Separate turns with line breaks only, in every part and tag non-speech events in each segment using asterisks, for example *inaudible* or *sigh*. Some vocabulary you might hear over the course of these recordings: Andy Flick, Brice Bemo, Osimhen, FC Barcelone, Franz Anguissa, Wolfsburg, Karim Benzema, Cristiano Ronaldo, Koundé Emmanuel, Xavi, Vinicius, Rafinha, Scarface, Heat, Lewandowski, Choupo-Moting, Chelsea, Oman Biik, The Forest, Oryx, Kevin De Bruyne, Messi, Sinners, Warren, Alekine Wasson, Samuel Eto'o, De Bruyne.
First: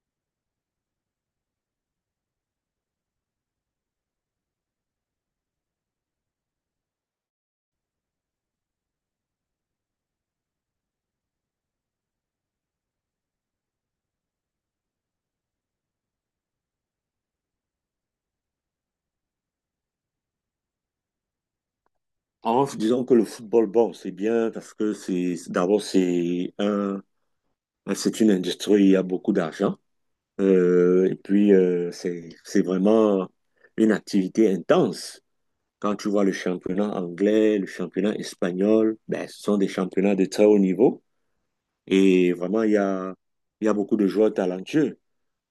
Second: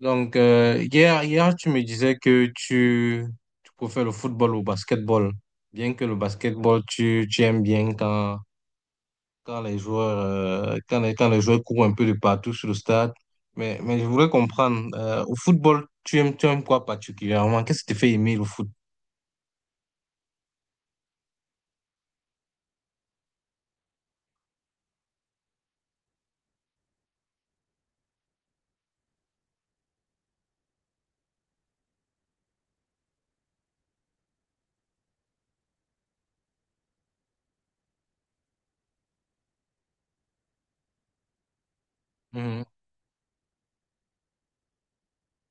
Donc, hier, tu me disais que tu préfères le football au basketball. Bien que le basketball, tu aimes bien quand les joueurs courent un peu de partout sur le stade. Mais je voulais comprendre, au football, tu aimes quoi particulièrement? Qu'est-ce qui te fait aimer le foot?
En disant que le football, bon, c'est bien parce que d'abord c'est c'est une industrie, où il y a beaucoup d'argent. Et puis c'est vraiment une activité intense. Quand tu vois le championnat anglais, le championnat espagnol, ben, ce sont des championnats de très haut niveau. Et vraiment,
Mhm.
il y a beaucoup de joueurs talentueux.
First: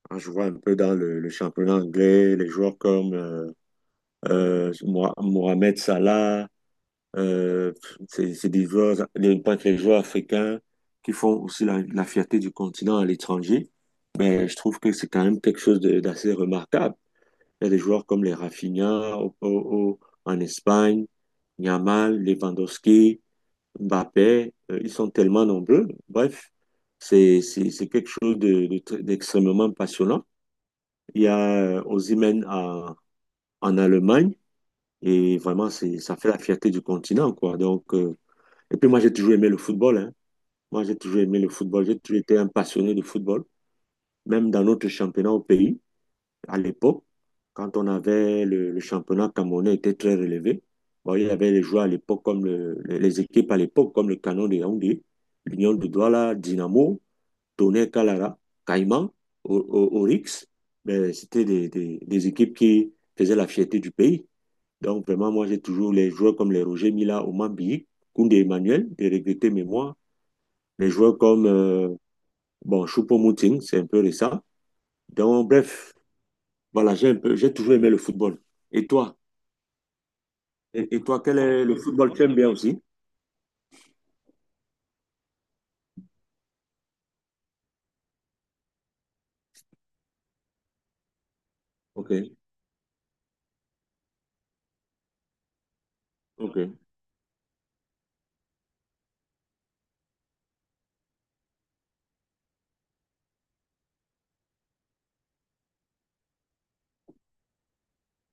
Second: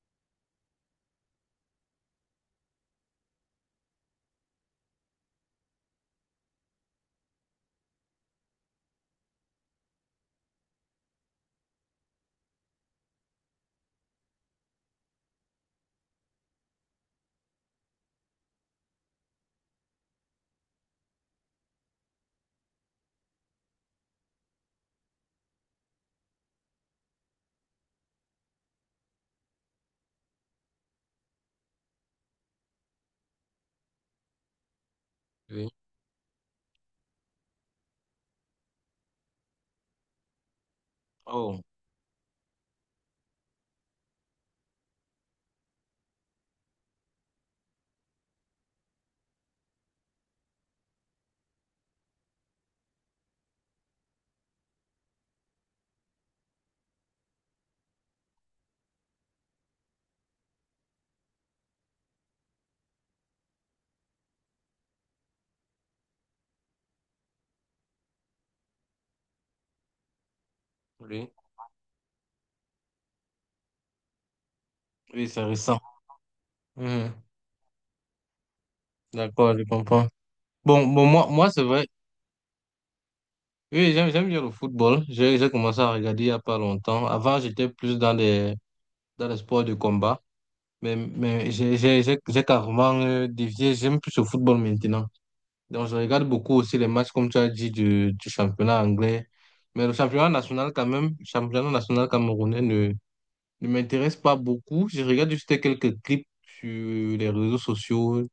Quand je vois un peu dans le championnat anglais, les joueurs comme Mohamed Salah. Euh, c'est des joueurs, pas que les joueurs africains qui font aussi la fierté du continent à l'étranger. Mais je trouve que c'est quand même quelque chose d'assez remarquable. Il y a des joueurs comme les Rafinha en Espagne, Yamal, Lewandowski, Mbappé, ils sont tellement nombreux. Bref, c'est quelque chose d'extrêmement passionnant. Il y a Osimhen en Allemagne et
Oui.
vraiment, c'est, ça fait la fierté du continent, quoi. Et puis moi, j'ai toujours aimé le football, hein. Moi, j'ai toujours aimé le
Oh,
football. J'ai toujours été un passionné de football. Même dans notre championnat au pays, à l'époque, quand on avait le championnat camerounais était très relevé. Bon, il y avait les joueurs à l'époque comme les équipes à l'époque comme le Canon de Yaoundé, l'Union de Douala, Dynamo, Tonnerre Kalara, Caïman, Oryx. Ben, c'était des équipes qui faisaient la fierté du pays. Donc vraiment, moi, j'ai toujours les joueurs comme les Roger Mila, Oman Biik, Koundé Emmanuel, de regretter mémoire, les joueurs
oui.
comme bon, Choupo-Moting, c'est un peu récent.
Oui, c'est
Donc,
récent.
bref, voilà, j'ai
Mhm.
un peu, j'ai toujours aimé le football. Et toi?
D'accord, je comprends. Bon,
Et
bon,
toi,
moi,
quel
moi, c'est
est le
vrai.
football que tu aimes bien aussi?
Oui, j'aime bien le football. J'ai commencé à regarder il n'y a pas longtemps. Avant, j'étais plus dans dans les sports de combat. Mais j'ai j'ai-
Ok,
j'ai- j'ai carrément dévié. J'aime plus le football maintenant. Donc, je regarde beaucoup
ok.
aussi les matchs, comme tu as dit, du championnat anglais. Mais le championnat national, quand même, le championnat national camerounais ne m'intéresse pas beaucoup. Je regarde juste quelques clips sur les réseaux sociaux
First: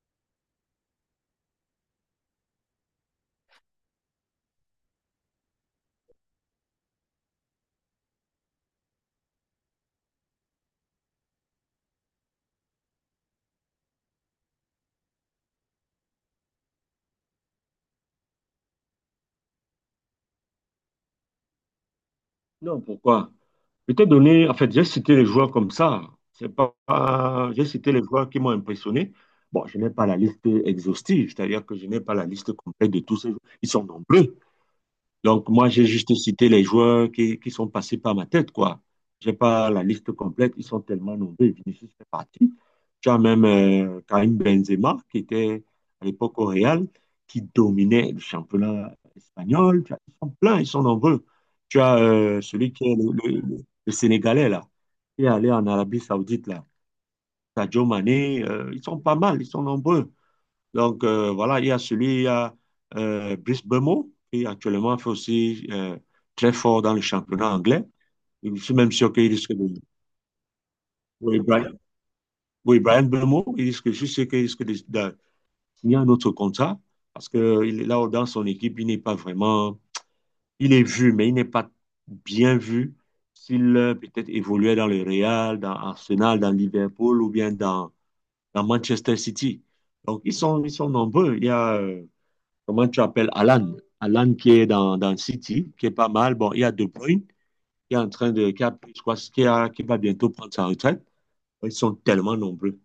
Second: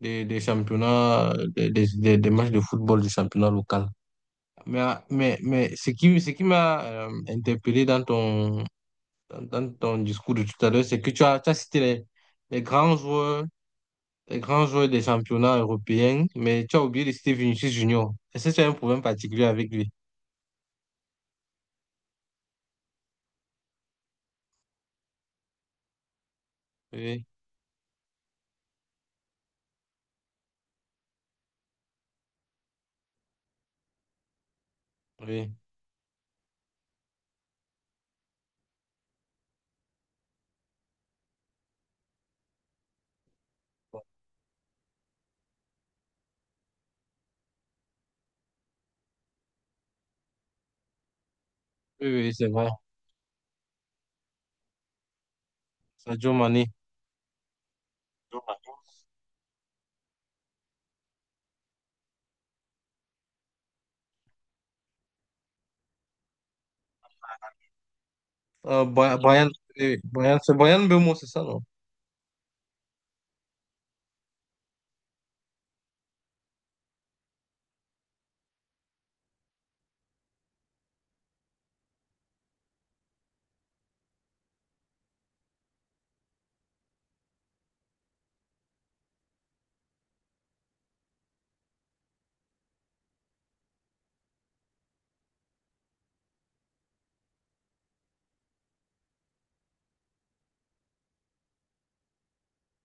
des championnats, des matchs de football du championnat local. Mais, mais ce qui m'a interpellé dans ton discours de tout à l'heure, c'est que tu as cité les grands joueurs, les grands joueurs des championnats européens, mais tu as oublié de citer Vinicius Junior. Est-ce que tu as un problème particulier avec lui?
Non, pourquoi? Je t'ai donné, en fait, j'ai cité les joueurs comme ça. C'est pas,
Oui,
pas- J'ai cité les joueurs qui m'ont impressionné. Bon, je n'ai pas la liste exhaustive, c'est-à-dire que je n'ai pas la liste complète de tous ces joueurs. Ils sont nombreux. Donc,
oui,
moi, j'ai juste cité les joueurs qui sont passés par ma tête, quoi. J'ai pas la liste complète, ils sont tellement nombreux. Vinicius fait partie. Tu as même Karim Benzema, qui était à l'époque au Real, qui dominait le championnat espagnol. Ils sont pleins, ils sont nombreux. Tu as
oui, oui, c'est vrai.
celui qui est le Sénégalais, là, qui est allé en Arabie
Sadio
Saoudite,
Mané.
là. Sadio Mané, ils sont pas mal, ils sont nombreux. Donc, voilà, il y a celui, il y a Brice Bemo, qui actuellement fait aussi très fort dans le championnat anglais. Je suis même sûr qu'il
Brian, oui,
risque de...
oui, Brian, c'est Brian Beumo, c'est
Oui,
ça, non?
Brian, oui, Brian Bemo, il risque, je suis sûr qu'il risque de signer un autre contrat, parce que il est là, dans son équipe, il n'est pas vraiment... Il est vu, mais il n'est pas bien vu s'il peut-être évoluait dans le Real, dans Arsenal, dans Liverpool ou bien dans Manchester City. Donc, ils sont nombreux. Il y a... comment tu appelles Alan? Alan qui est dans City, qui est pas mal. Bon, il y a De Bruyne qui est en train de, qui va bientôt prendre sa retraite. Ils sont tellement nombreux.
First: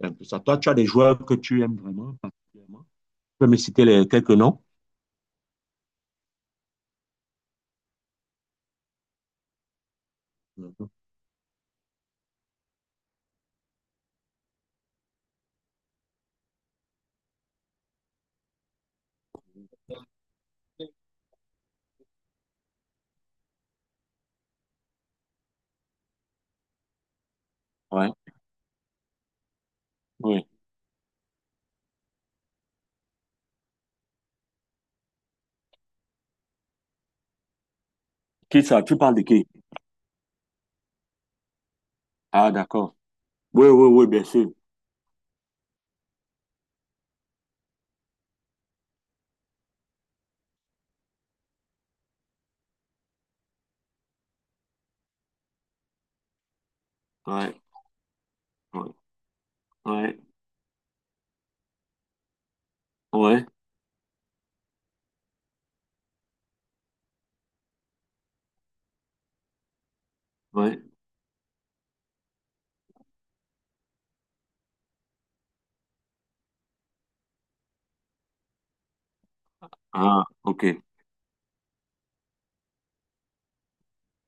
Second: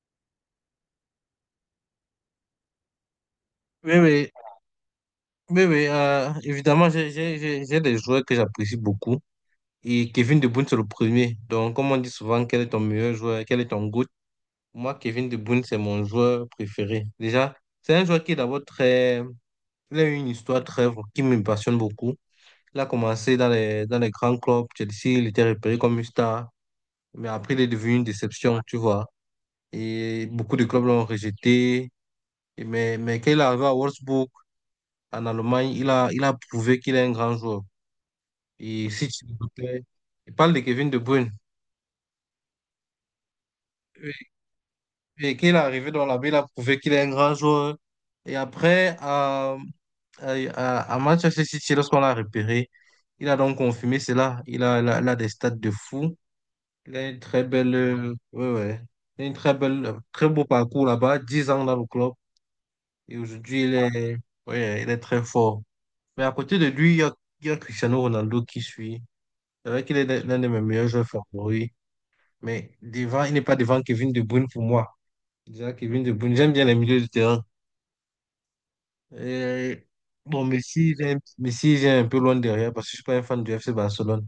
C'est un peu ça. Toi, tu as des joueurs que tu aimes vraiment particulièrement. Tu peux me citer
Oui, oui,
quelques noms?
oui, oui, évidemment, j'ai des joueurs que j'apprécie beaucoup. Et Kevin De Bruyne, c'est le premier. Donc, comme on dit souvent, quel est ton meilleur joueur, quel est ton goût. Moi, Kevin De Bruyne, c'est mon joueur préféré. Déjà, c'est un joueur qui est d'abord très... Il a eu une histoire très... qui me passionne beaucoup. Il a commencé dans dans les grands clubs. Chelsea, il était repéré comme une star. Mais après, il est devenu une
Ouais,
déception, tu vois. Et
oui.
beaucoup de clubs l'ont rejeté. Et mais quand il est arrivé à Wolfsburg, en Allemagne, il a prouvé qu'il est un grand joueur.
Qui ça?
Et
Tu
si
parles de
tu
qui?
l'écoutais, il parle de Kevin De Bruyne.
Ah, d'accord. Oui, oui, oui, bien sûr.
Et qu'il est arrivé dans la ville, il a prouvé qu'il est un grand joueur. Et après, à Manchester City, lorsqu'on l'a repéré, il a donc confirmé cela. Il a des stats de fou. Il a une très
Ouais,
belle, ouais, ouais.
ouais,
Il a une très belle,
ouais,
très beau parcours là-bas, 10 ans dans le club. Et
ouais,
aujourd'hui, il est, ouais, il est très fort. Mais à côté de lui, il y a Cristiano Ronaldo qui suit. C'est vrai qu'il est l'un de mes
ouais.
meilleurs joueurs favoris. Mais devant, il n'est pas devant Kevin De Bruyne pour moi. Déjà, Kevin De Bruyne, j'aime bien les milieux de terrain. Euh,
Ah,
bon,
ok.
Messi, il est un peu loin derrière parce que je suis pas un fan du FC Barcelone.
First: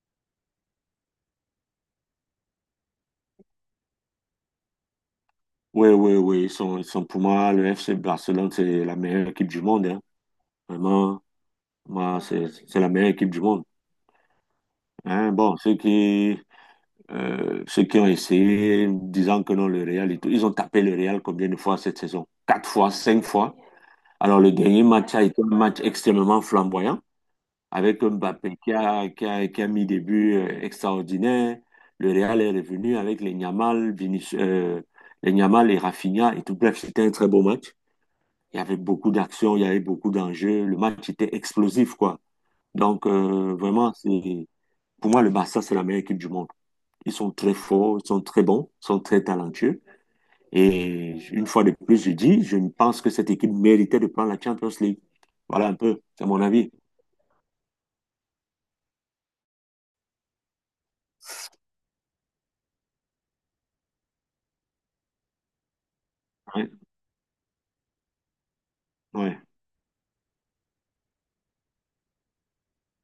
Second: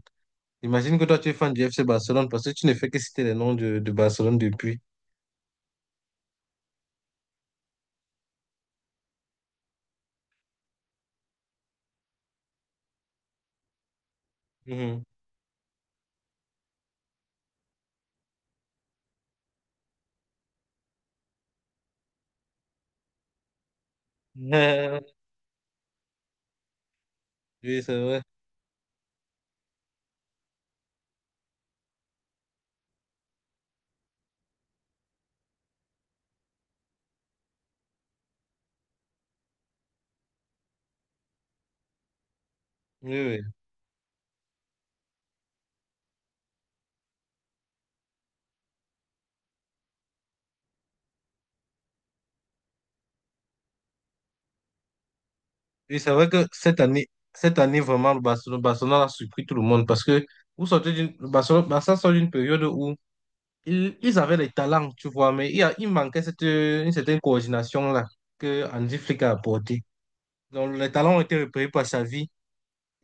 Imagine que toi, tu es fan du FC Barcelone parce que tu ne fais que citer les noms de Barcelone depuis.
Oui, oui, oui. Ils sont pour moi, le FC Barcelone, c'est la meilleure équipe du monde, hein. Vraiment, bah, c'est la meilleure équipe du monde.
Mhm.
Hein, bon, ceux qui ont essayé, disant que non, le Real, et tout, ils ont tapé le Real combien de fois cette saison? Quatre fois, cinq fois. Alors, le dernier match
*laughs*
a été un match extrêmement flamboyant,
Oui, c'est
avec un
vrai.
Mbappé qui a qui a mis des buts extraordinaires. Le Real est revenu avec les les Yamal et Rafinha et tout. Bref, c'était un très beau match. Il y avait beaucoup d'actions, il y avait beaucoup d'enjeux. Le match était explosif, quoi. Donc,
Oui, oui.
vraiment, c'est... Pour moi, le Barça, c'est la meilleure équipe du monde. Ils sont très forts, ils sont très bons, ils sont très talentueux. Et une fois de plus, je dis, je pense que cette équipe méritait de prendre la Champions League. Voilà un
Oui,
peu,
c'est
c'est
vrai
mon
que
avis.
cette année vraiment, Barcelone a surpris tout le monde parce que vous sortez d'une, le Barcelone, Barça sort d'une période où ils avaient les talents, tu vois, mais il manquait cette,
Ouais,
une certaine coordination là que Andy Flick a
ouais,
apportée. Donc, les talents ont été repérés par Xavi,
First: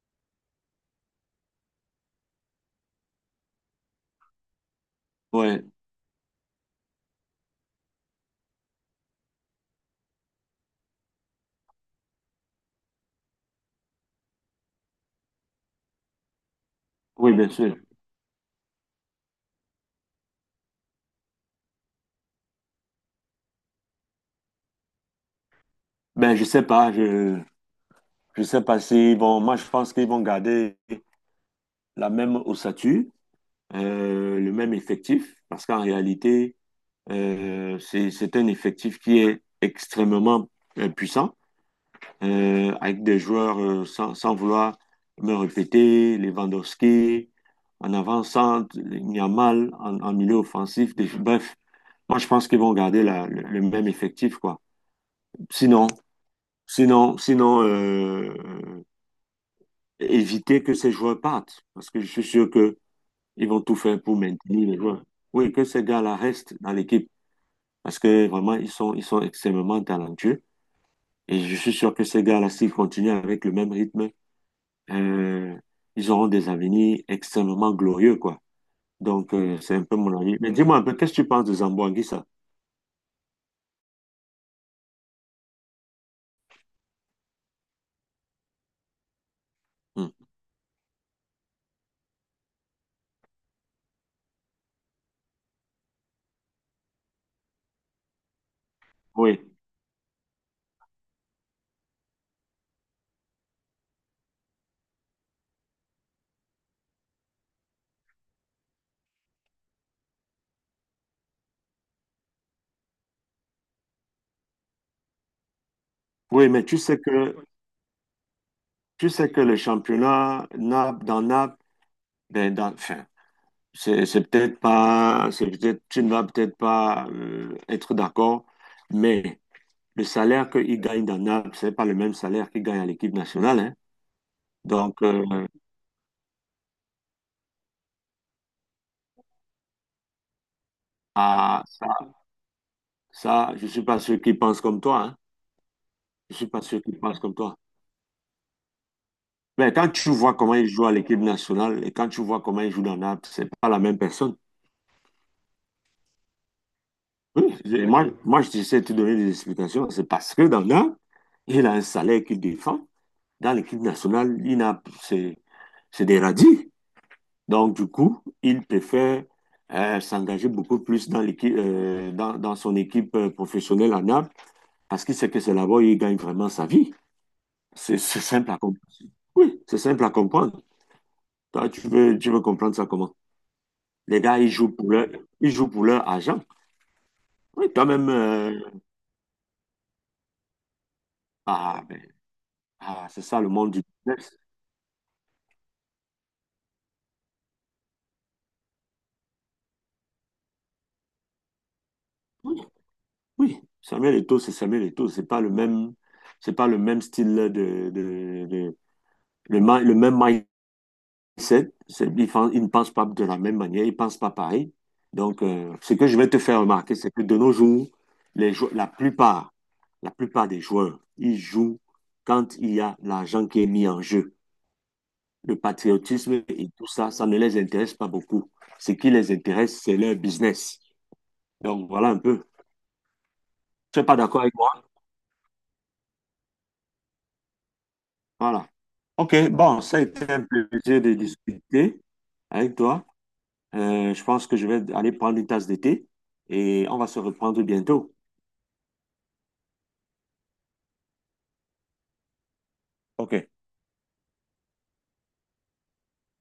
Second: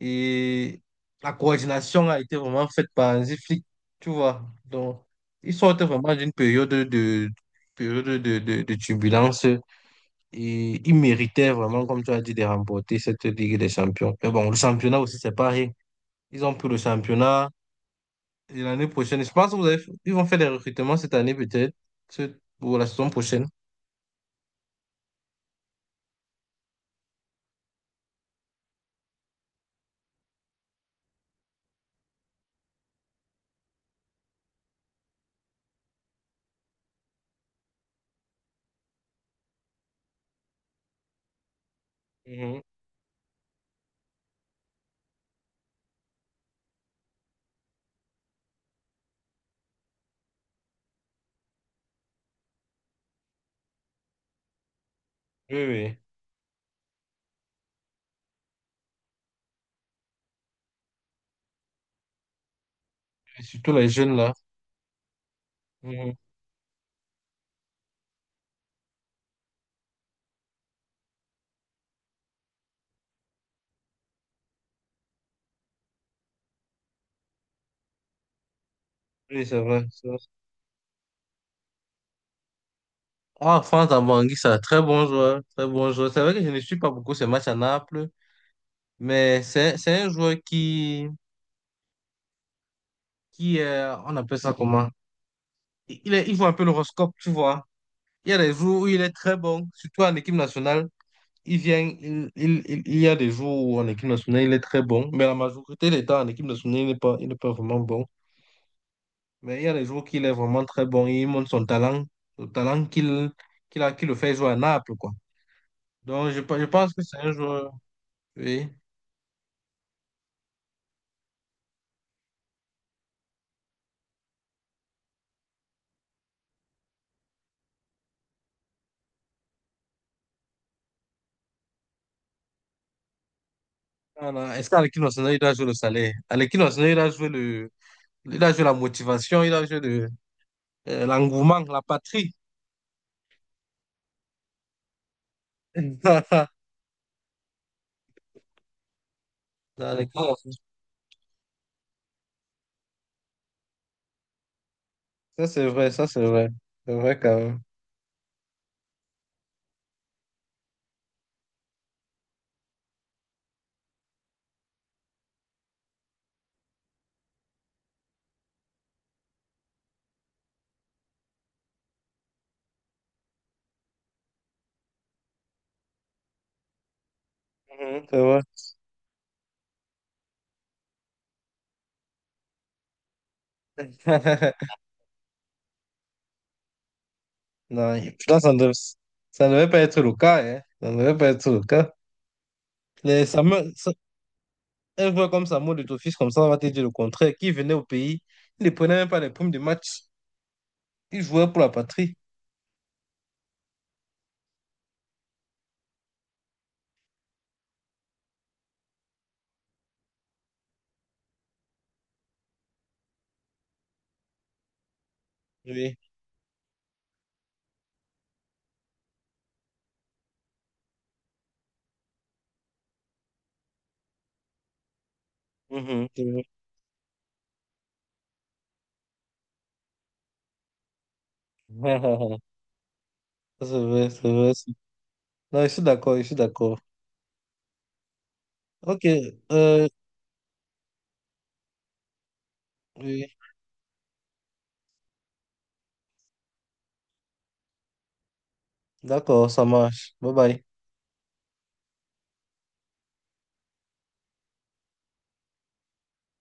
et la coordination a été vraiment faite par un flics, tu vois. Donc, ils
ouais.
sortent vraiment d'une période de turbulence et ils méritaient vraiment, comme tu as dit, de remporter cette Ligue des Champions. Mais bon, le championnat aussi, c'est pareil. Ils ont pris le
Oui,
championnat.
bien sûr.
Et l'année prochaine, je pense que ils vont faire des recrutements cette année peut-être, ou la saison prochaine.
Ben, je sais pas s'ils vont, moi, je pense qu'ils vont garder la même ossature, le même effectif, parce qu'en réalité, c'est un effectif qui est extrêmement puissant,
Mhm.
avec des joueurs sans vouloir me répéter, Lewandowski, en avant-centre, Yamal en milieu offensif. Bref, moi je pense qu'ils vont garder le même effectif, quoi.
Oui,
Sinon,
oui.
sinon éviter que ces joueurs partent, parce que je suis sûr que
Et
ils vont
surtout
tout
les
faire
jeunes
pour
là.
maintenir les joueurs. Oui, que ces
Mhm.
gars-là restent dans l'équipe, parce que vraiment, ils sont extrêmement talentueux. Et je suis sûr que ces gars-là, s'ils continuent avec le même rythme, euh, ils auront des avenirs extrêmement glorieux, quoi. Donc,
Oui, c'est
c'est un
vrai.
peu
Ça.
mon avis. Mais dis-moi un peu, qu'est-ce que tu penses de Zamboanguissa?
Ah, Franz Anguissa, très bon joueur, très bon joueur. C'est vrai que je ne suis pas beaucoup ces matchs à Naples, mais c'est un
Hmm.
joueur qui on appelle ça comment? Il joue un peu l'horoscope, tu vois. Il y a des jours où il est très
Oui,
bon, surtout en équipe nationale. Il vient, il y a des jours où en équipe nationale, il est très bon, mais la majorité des temps en équipe nationale, il n'est pas vraiment bon. Mais il y a des jours qu'il est vraiment très bon, il montre son talent, le talent qu'il a, qui le fait jouer à Naples, quoi. Donc, je,
oui,
pe-
mais
je pense que c'est un joueur, oui.
tu sais que le championnat Naples, dans Naples, ben, dans, enfin, c'est peut-être pas, c'est peut-être, tu ne vas peut-être pas être d'accord, mais le salaire qu'il gagne dans Naples, c'est pas le même salaire qu'il gagne à l'équipe nationale, hein.
Non, non, est-ce
Donc,
qu'Alekine Wasson, il doit jouer le salaire? Alekine Wasson, il doit jouer le... il doit jouer la motivation, il doit jouer le... l'engouement,
ah,
la
ça,
patrie.
ça, je suis pas sûr qu'ils pensent comme toi, hein. Je suis
*laughs*
pas sûr qu'ils pensent comme toi. Mais
Non,
quand tu
Alekine
vois
Wasson,
comment il joue à l'équipe nationale et quand tu vois comment il joue dans Naples, c'est pas la même personne.
ça, c'est vrai, ça, c'est vrai. C'est vrai, quand
Oui,
même.
moi, je sais te donner des explications. C'est parce que dans Naples, il a un salaire qu'il défend. Dans l'équipe nationale, il n'a, c'est des radis. Donc, du coup, il préfère s'engager beaucoup plus dans l'équipe, dans son équipe professionnelle à Naples parce qu'il sait que c'est là-bas où il gagne vraiment sa vie.
Mhm. C'est
C'est
vrai.
simple à comprendre. Oui, c'est simple à comprendre. Toi, tu veux comprendre ça comment? Les gars,
*laughs*
ils jouent pour leur argent. Oui, quand
Non,
même.
et pourtant, ça ne, dev- ça ne devait pas être le cas, hein. Ça ne devait pas être le cas.
Ben, ah, c'est
Les
ça le
Samuel-
monde du
Sa-
business.
un joueur comme Samuel de Tofis, comme ça, on va te dire le contraire, qui venait au pays, il ne prenait même pas les primes de match. Il jouait pour la patrie.
Oui, oui. Samuel Eto'o. C'est pas le même, c'est pas le même style de, le même mindset. Ils ne pensent pas de la même manière. Ils pensent pas pareil. Donc, ce
Oui.
que je vais te faire remarquer, c'est que de nos jours, les jou- la plupart des joueurs, ils jouent quand il y a l'argent qui est mis en jeu. Le
Mhm, c'est vrai.
patriotisme et tout ça, ça ne les intéresse pas beaucoup. Ce qui les intéresse, c'est leur business. Donc voilà un peu.
*laughs* Ça, c'est
Tu n'es
vrai,
pas
c'est
d'accord
vrai.
avec moi?
Non, je suis d'accord, je suis d'accord.
Voilà.
Ok,
OK, bon,
euh,
ça a été un plaisir de discuter avec toi.
oui,
Je pense que je vais aller prendre une tasse de thé et on va se reprendre bientôt.
d'accord, ça marche. Bye bye.
OK.